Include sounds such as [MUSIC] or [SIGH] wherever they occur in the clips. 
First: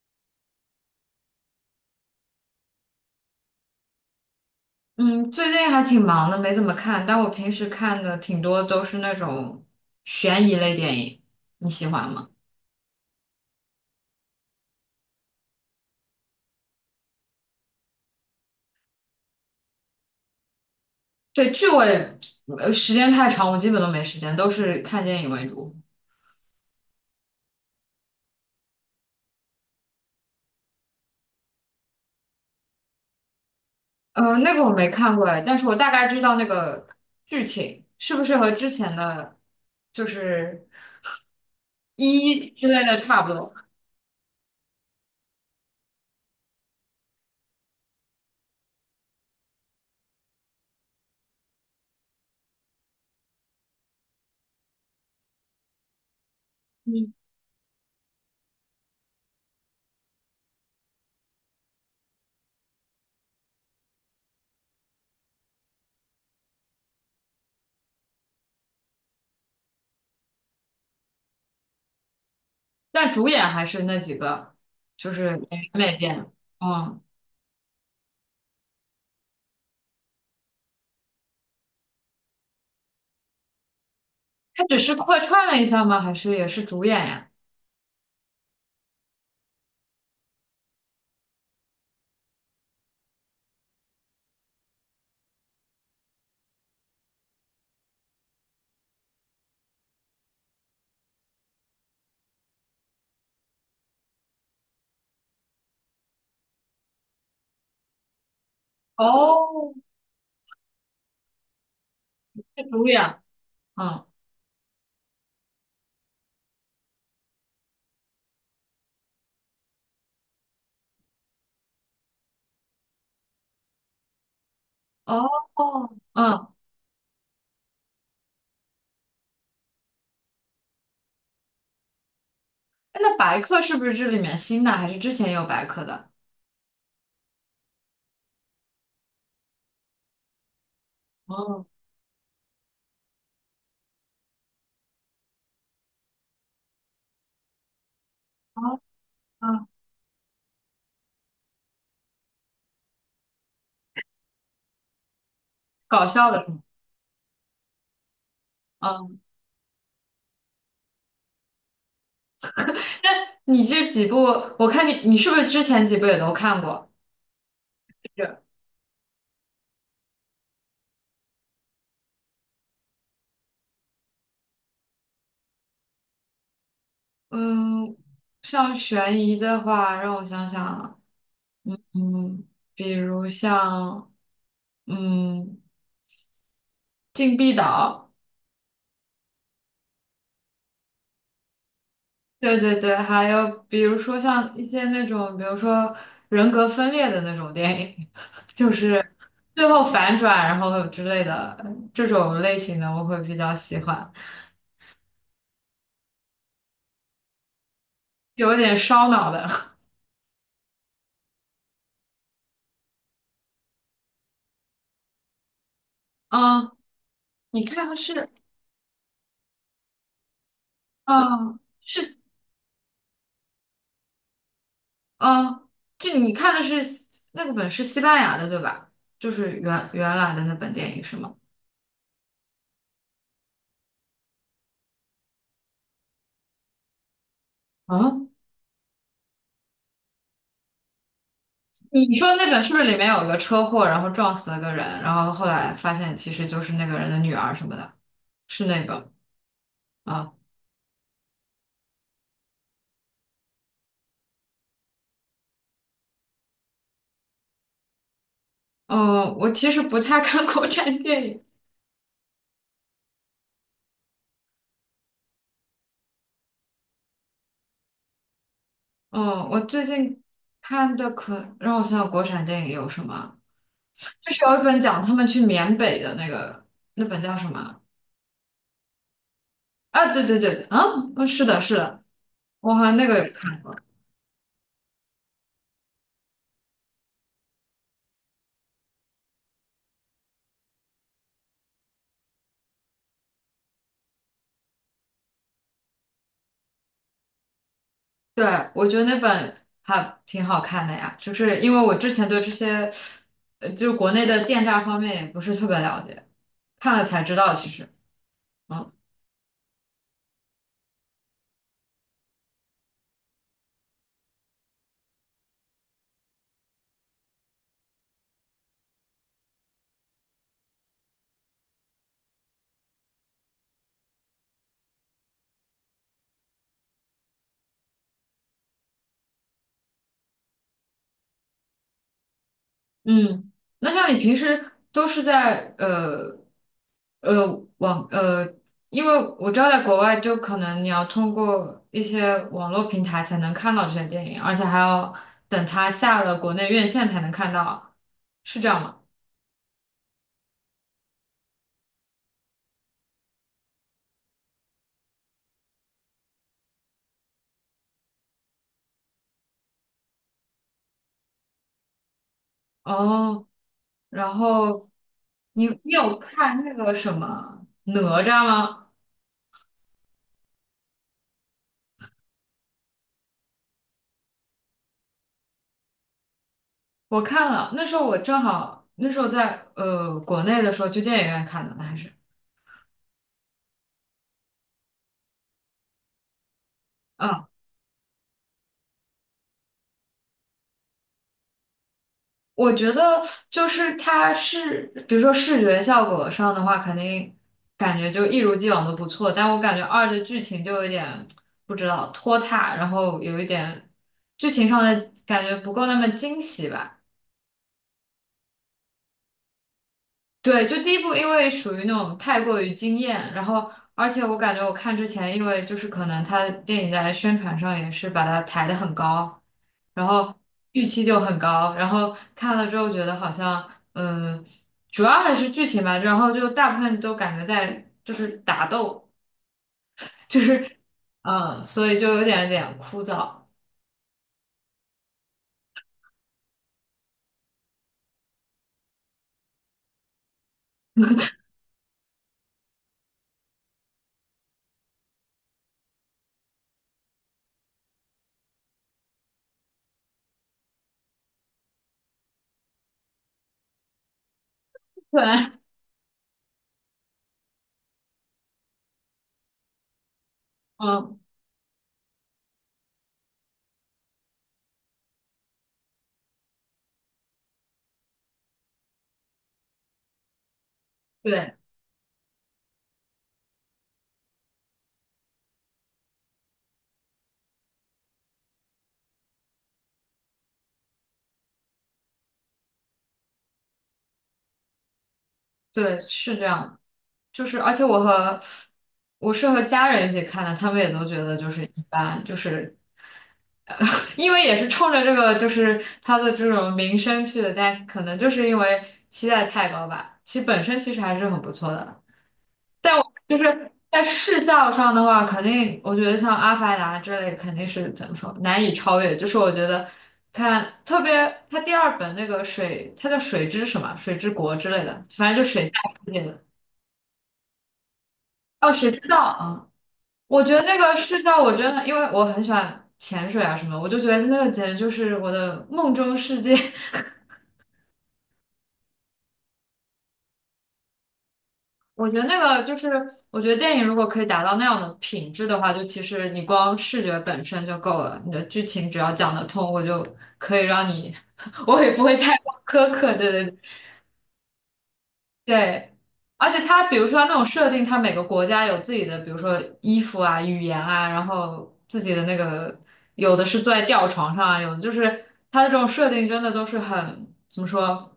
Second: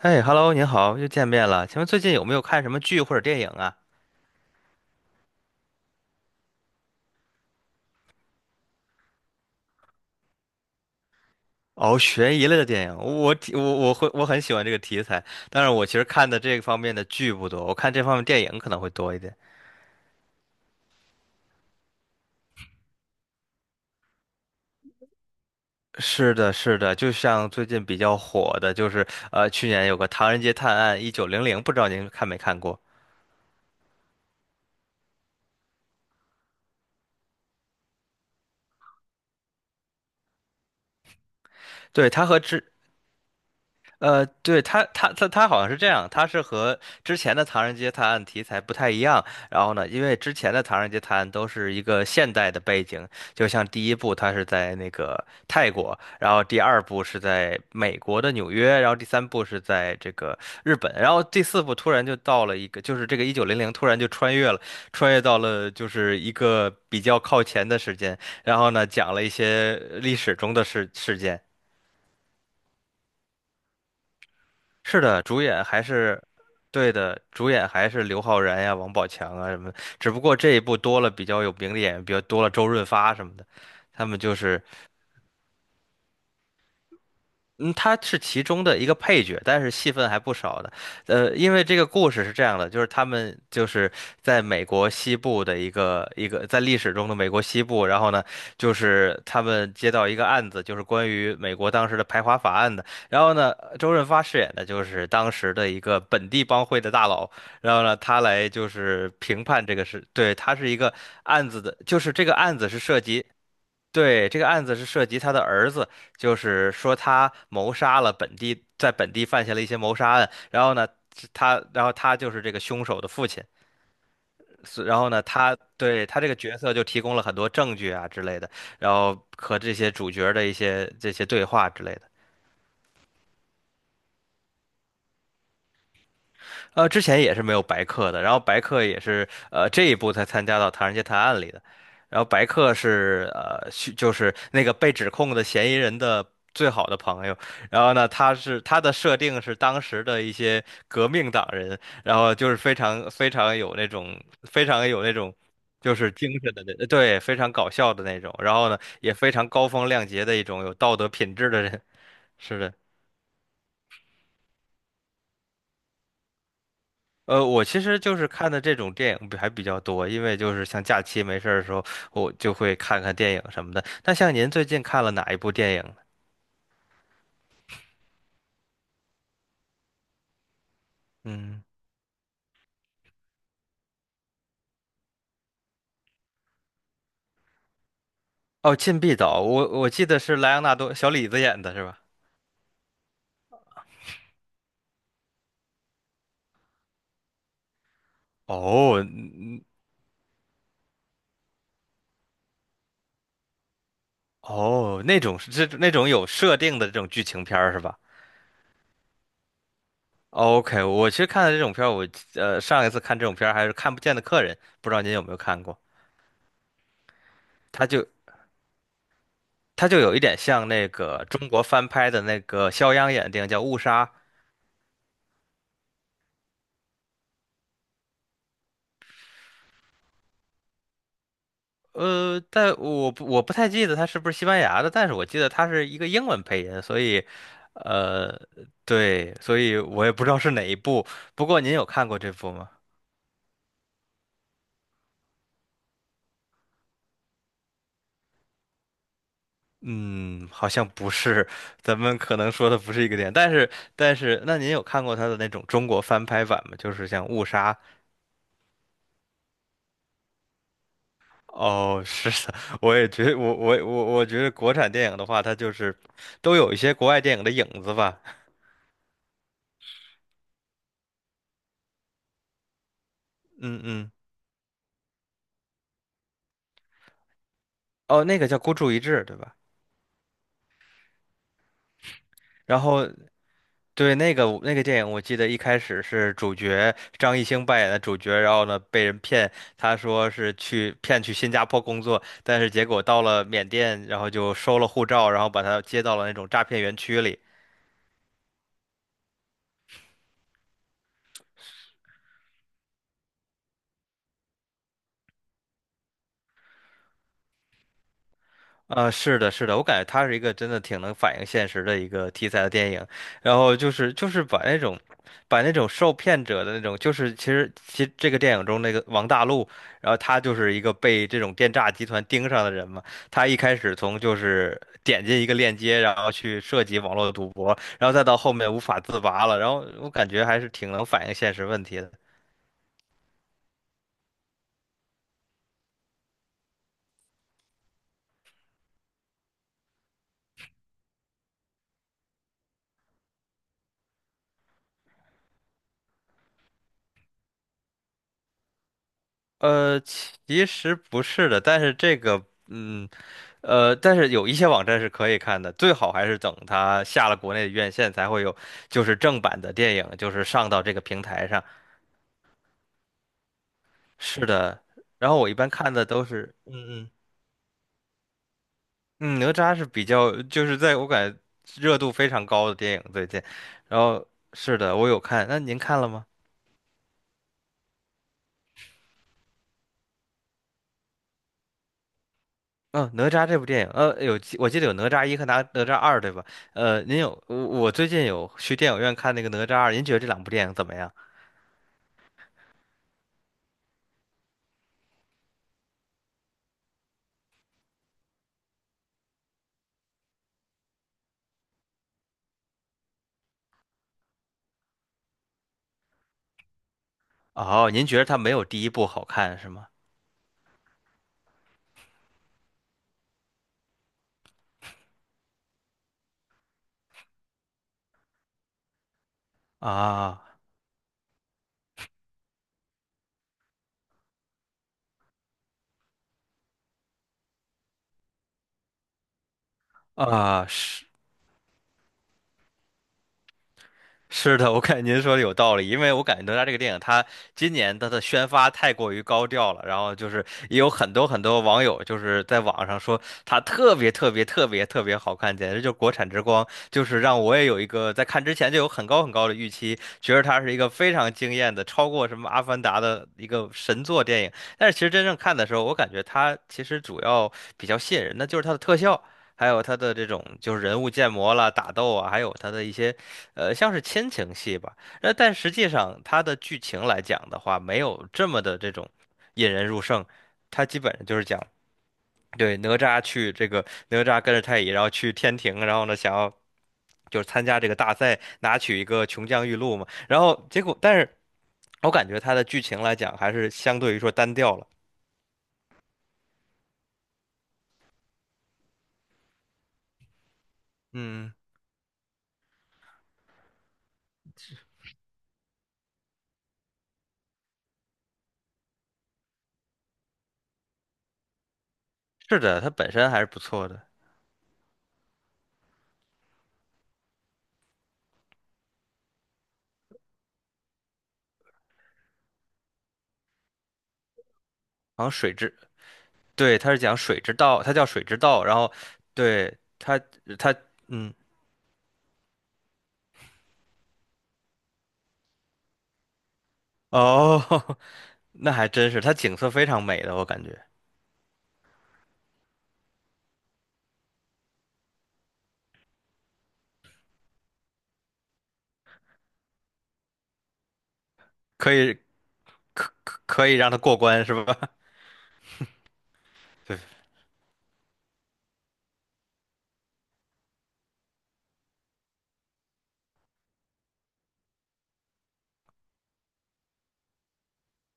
哎，Hello，您好，又见面了。请问最近有没有看什么剧或者电影啊？嗯，最近还挺忙的，没怎么看，但我平时看的挺多都是那种悬疑类电影，你喜哦，欢吗？悬疑类的电影，我很喜欢这个题材。但是我其实看的这方面的剧不多，我看这方面电影可能会多一点。对，剧我也，时间太长，我基本都没时间，都是看电影为主。是的，是的，就像最近比较火的，就是去年有个《唐人街探案一九零零》，不知道您看没看过？那个我没看过哎，但是我大概知道那个剧情是不是和之前的，就是对，它和一之之类的差不多。对，他好像是这样，他是和之前的《唐人街探案》题材不太一样。然后呢，因为之前的《唐人街探案》都是一个现代的背景，就像第一部它是在那个泰国，然后第二部嗯，是在美国的纽约，然后第三部是在这个日本，然后第四部突然就到了一个，就是这个一九零零突然就穿越了，穿越到了就是一个比较靠前的时间，然后呢，讲了一些历史中的事件。但主演还是那几个，是就的，是主演演员还没是变。对嗯，的，主演还是刘昊然呀、王宝强啊什么的，只不过这一部多了比较有名的演员，比较多了周润发什么的。他们就他是只是客串了一下吗？还是也是主演呀？嗯，他是其中的一个配角，但是戏份还不少的。因为这个故事是这样的，就是他们就是在美国西部的一个在历史中的美国西部，然后呢，就是他们接到一个案子，就是关于美国当时的排华法案的。然后呢，周润发饰演的就是当时的一个本地帮会的大佬，然后呢，他来就是评判哦，这个事，对，他是一个案子的，就是这个案是子是主涉演。及。嗯。对，这个案子是涉及他的儿子，就是说他谋杀了本地，在本地犯下了一些谋杀案，然后呢，然后他就是这个凶手的父亲，然后呢，哦。他对他这个嗯。角色就提供了很多证据啊之类的，然后和这些主角的一些这些对话之类的。哎，那白客是不是这里面新的，还是之前也有白客的？之前也是没有白客的，然后白客也是这一部才参加到《唐人街探案》里的，哦。然后白客是就是那个被指控的嫌疑人的最好的朋友，然后呢哦。他的设定是嗯。当时的一些革命党人，然后就是非常非常有那种就搞是笑精的是神吗？的那对非常搞笑的那种，然后呢也嗯，非常高风亮节的一种有道德品质的人，是的。你这几部，我看你，你是不是之前几部也都看过？我其实就是是。看的这种电影还比较多，因为就是像假期没事儿的时候，我就会看看电影什么的。那像您最近看了哪一部电影呢？嗯，像悬疑的话，让我想想啊，嗯，嗯，比如像，嗯，禁闭岛，哦，《禁闭岛》，我记得是莱昂纳多小李子演的是吧？对对对，还有比如说像一些那种，比如说人格分裂的那种电影，[LAUGHS] 就哦，是。最后反转，然后之类的这种类型的，我会比较喜欢，哦，那种是这那种有设定的这种剧情片儿是吧有点烧脑的。？OK，我其实看的这种片儿上一次看这种片儿还是《看不见的客人》，不知道您有没有看过？[LAUGHS] 嗯，你它看的就是，它就有一点像那个中嗯，国翻拍是，的那个肖央演的电影叫《误杀》，嗯，这你看的是那个本是西班牙的对吧？就是原来的那本电影是吗？但我不太记得他是不是西班牙的，但是我记得他是一个英文配音，啊，呃，对，所以我也不知道是哪一部。不过您有看你过这说那部本吗？是不是里面有一个车祸，然后撞死了个人，然后后来发现其实就是那个人的女儿什么的？是那个啊？嗯，好像不是，咱们可能说的不是一个点。但是，那您有看过他的那种中国翻拍版吗？就是像《误杀》。嗯，我其实不太看国产电影。哦，是的，[LAUGHS] 我也觉得，我觉得国产电影的话，它就是都有一些国外电影的影子吧。嗯，我最近看的可让我想想国产电影有什么，嗯嗯，就是有一本讲他们去缅北的那个，那本叫什么？哦，那个叫《孤注一掷》，对吧？啊，对对对。啊。嗯。是的，是的，我然好像那后个有看，对，那个电影，我记得一开始是主角张艺兴扮演的主角，然后呢被人骗，他说是去骗去新加坡工作，但是结果到了缅甸，然后就收了护照，然后把他接到了那种诈骗园区里，对，我觉得那本还挺好看的呀，就是因为我之前对这些，就国内的电诈方面也不是特别了解，看了才知道其实，嗯啊，是的，是的，我感觉它是一个真的挺能反映现实的一个题材的电影，然后就是把那种受骗者的那种，就是其实这个电影中那个王大陆，然后他就是一个被这种电诈集团盯上的人嘛，他一开始就是点进一个链接，然后去涉及网络赌博，然后再到后面无法自拔了，然后我感觉还是挺能反映现实问题的。嗯，那像你平时都是在呃网因为我知道在国外就可能你要通过一些网络平台才能看到这些电影，而且还要等它下了国内院线才能看到，是这样吗？其实不是的，但是这个，嗯。但是有一些网站是可以看的，最好还是等它下了国内的院线才会有，就是正版的电影，就是上到这个平台上。哦，然是的，后然后我一你般你看的有都是，看那个什嗯么哪吒吗？嗯，哪吒是比较，就是在我感觉热度非常高的电影最近。然后是的，我有看，那您看了吗？我看了，那时候我正好那时候在国内的时候去电影院看的，那还是。嗯、哪吒这部电影，我记得有哪吒一和哪吒二，对吧？嗯。我最近有去电影院看那个哪吒二，您觉得这两部电影怎么样？我觉得就是它是，比如说视觉效果上的话，肯定感觉就一如既往的不错，但我感觉二的剧情就有点不知道拖沓，然后有一点剧情上的感觉不够那么惊喜吧。哦，您觉得它没有第一部好看是吗？对，就第一部，因为属于那种太过于惊艳，然后而且我感觉我看之前，因为就是可能他电影在宣传上也是把它抬得很高，然后啊预期就很高，然后看了之后觉得好像，嗯，主要还是剧情吧，然后就大部分都感觉在就是打斗，就是，是 嗯，所以就有点有点枯燥。[LAUGHS] 是的，我感觉您说的有道理，因为我感觉哪吒这个电影，它今年它的宣发太过于高调了，然后就是也有很多很多网友就是在网上说它特别特别特别特别好看，简直就是国产之光，就是让我也有一个在看之前就有很高很高的预期，觉得它是一个非常惊艳的，超过什么《阿凡达》的一个神作电影。但是其实 [LAUGHS] 真正对，看的时候，我感觉它其实主要比较吸引人的就是它的特效。还有它的这种就是人物嗯，建模啦、打斗啊，还有它的一些像是亲情戏吧，那但实际上它的剧情来讲的话，没有这么的这种引人入胜，它基本上就是对讲，对，哪吒去这个哪吒跟着太乙，然后去天庭，然后呢，想要就是参加这个大赛，拿取一个琼浆玉露嘛，然后结果，但是我感觉它的剧情来讲，还是相对于说单调了。对，是这样的。就是而且我是和家人一起看的，他们也都觉得就嗯，是一般，就是因为也是冲着这个就是他的这种名声去的，但可能就是因为期待太高吧。其实本身其实还是很不错的，是的，它但我本身就还是不是错在的，视效上的话，肯定我觉得像《阿凡达》这类肯定是怎么说难以超越，就是我觉得。看，特别它第二本那个水，它叫水之什么，水之国之类的，好像反正就水水下之，世界的。对，它是讲水之道，它叫水之道，哦，水之道啊，对，它我觉得它那个视嗯。角，我真的因为我很喜欢潜水啊什么，我就觉得那个简直就是我的梦中世界。[LAUGHS] 哦，[LAUGHS] 那还真是，它景色非常美的，我感觉我觉得那个就是，我觉得电影如果可以达到那样的品质的话，就其实你光视觉本身就够了，你的剧情只要讲得通，我就可以让你，[LAUGHS] 我也可不会以太苛刻。对对可以让它过关，是吧？对，而且 [LAUGHS] 它比对，如说他那种设定，它每个国家有自己的，比如说衣服啊、语言啊，然后自己的那个，有的是坐在吊床上啊，有的就是它的这种设定真的都是很，怎么说？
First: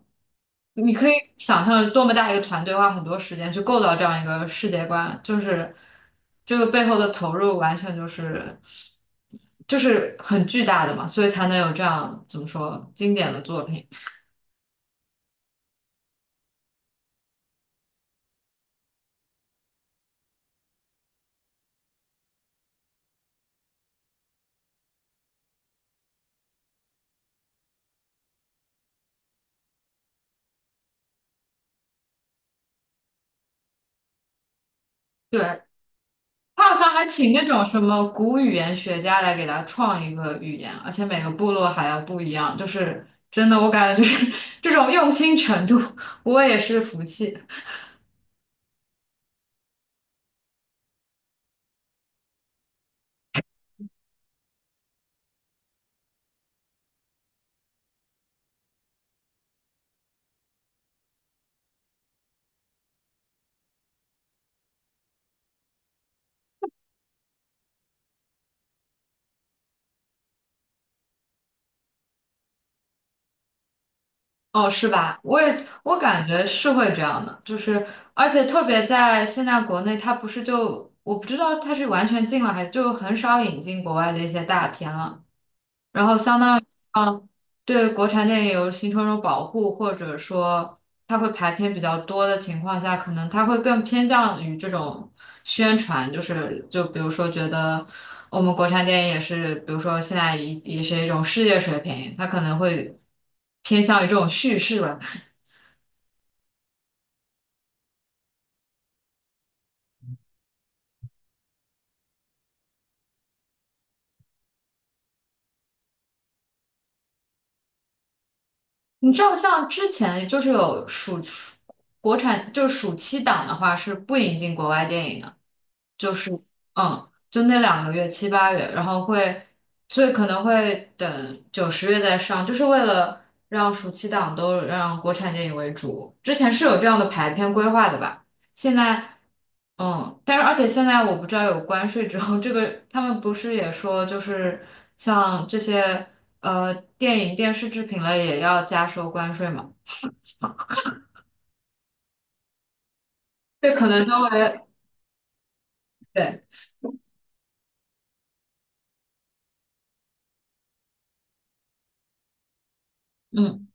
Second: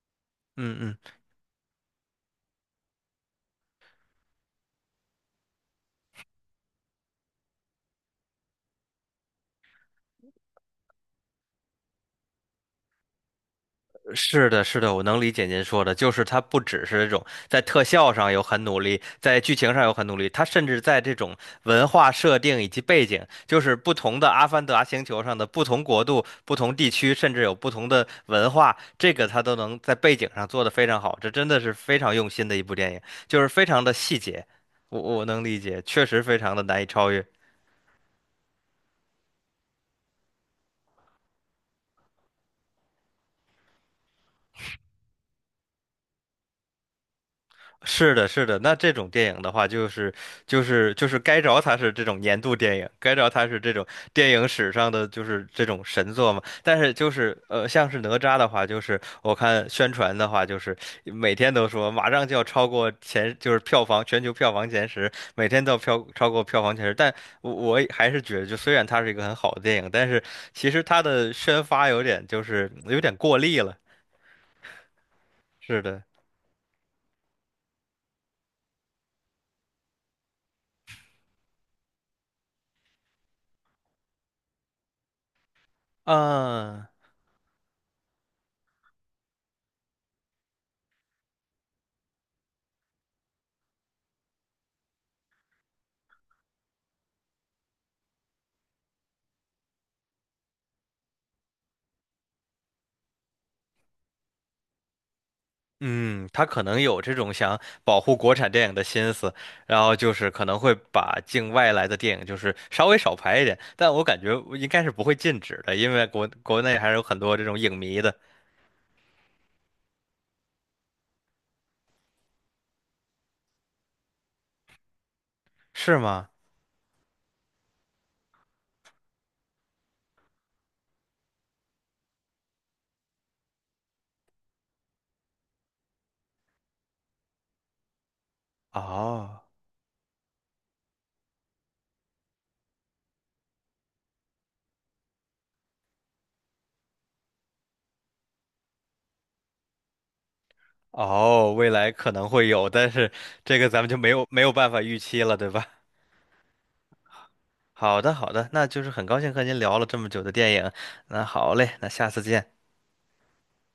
嗯你嗯，可以想象多么大一个团队花很多时间去构造这样一个世界观，就是这个背后的投入完全就是很巨大的嘛，所以才能有这样怎么说经典的作品。是的，是的，我能理解您说的，就是它不只是这种在特效上有很努力，在剧情上有很努力，它甚至在这种文化设定以及背景，就是不同的《阿凡达》星球上的不同国度、不同地区，甚至有不同的文化，这个它都能在背景上做得非常好，这真的是非常用心的一部电影，就是非常的细节，我能理对，解，确实非常的他好难以像还超越。请那种什么古语言学家来给他创一个语言，而且每个部落还要不一样，就是真的，我感觉就是 [LAUGHS] 这种用心程度，我也是服气。[LAUGHS] 是的，是的，那这种电影的话，就是该着它是这种年度电影，该着它是这种电影史上的就是这种神作嘛。但是就是像是哪吒的话，就是我看宣传的话，就是每天都说马上就要超过前，就是全球票房前十，每天都要超过票房前十。但我也还是觉得，就虽然它是一个很好的电影，但是其实它的宣发有点就是有点过力了。哦，是吧？是我的，感觉是会这样的，就是而且特别在现在国内，他不是就我不知道他是完全禁了，还是就很少引进国外的一些大片了。然后相当于嗯。啊，对国产电影有形成一种保护，或者说它会排片比较多的情况下，可能它会更偏向于这种宣传，就是就比如说觉得我们国产电影也是，比如说现在也是一种世界水平，它可能会偏向于这种叙事吧。嗯，他可能有这种想保护国产电影的心思，然后就是可能会把境外来的电影就是稍微少拍一点，但我感觉应该是不会禁止的，因为国内还是有很多这种影迷的，你知道，像之前就是有暑国产就是暑期档的话是不引进国外电影的。是就吗？是就那两个月七八月，然后会，所以可能会等九十月再上，就是为了让暑期档都让国产电影为主。之前是有这样的排片规划的吧？现在哦嗯，但是而且现在我不知道有关税之后，这个他们不是也说就是像这些电影电视制品类也要加收关税嘛？哦，未来可能会有，但是这个这咱可们就能都没有会办法预期了，对吧？[LAUGHS] 对。好的好的，那就是很高兴和您聊了这么久的电影，那好嘞，那下次见。嗯。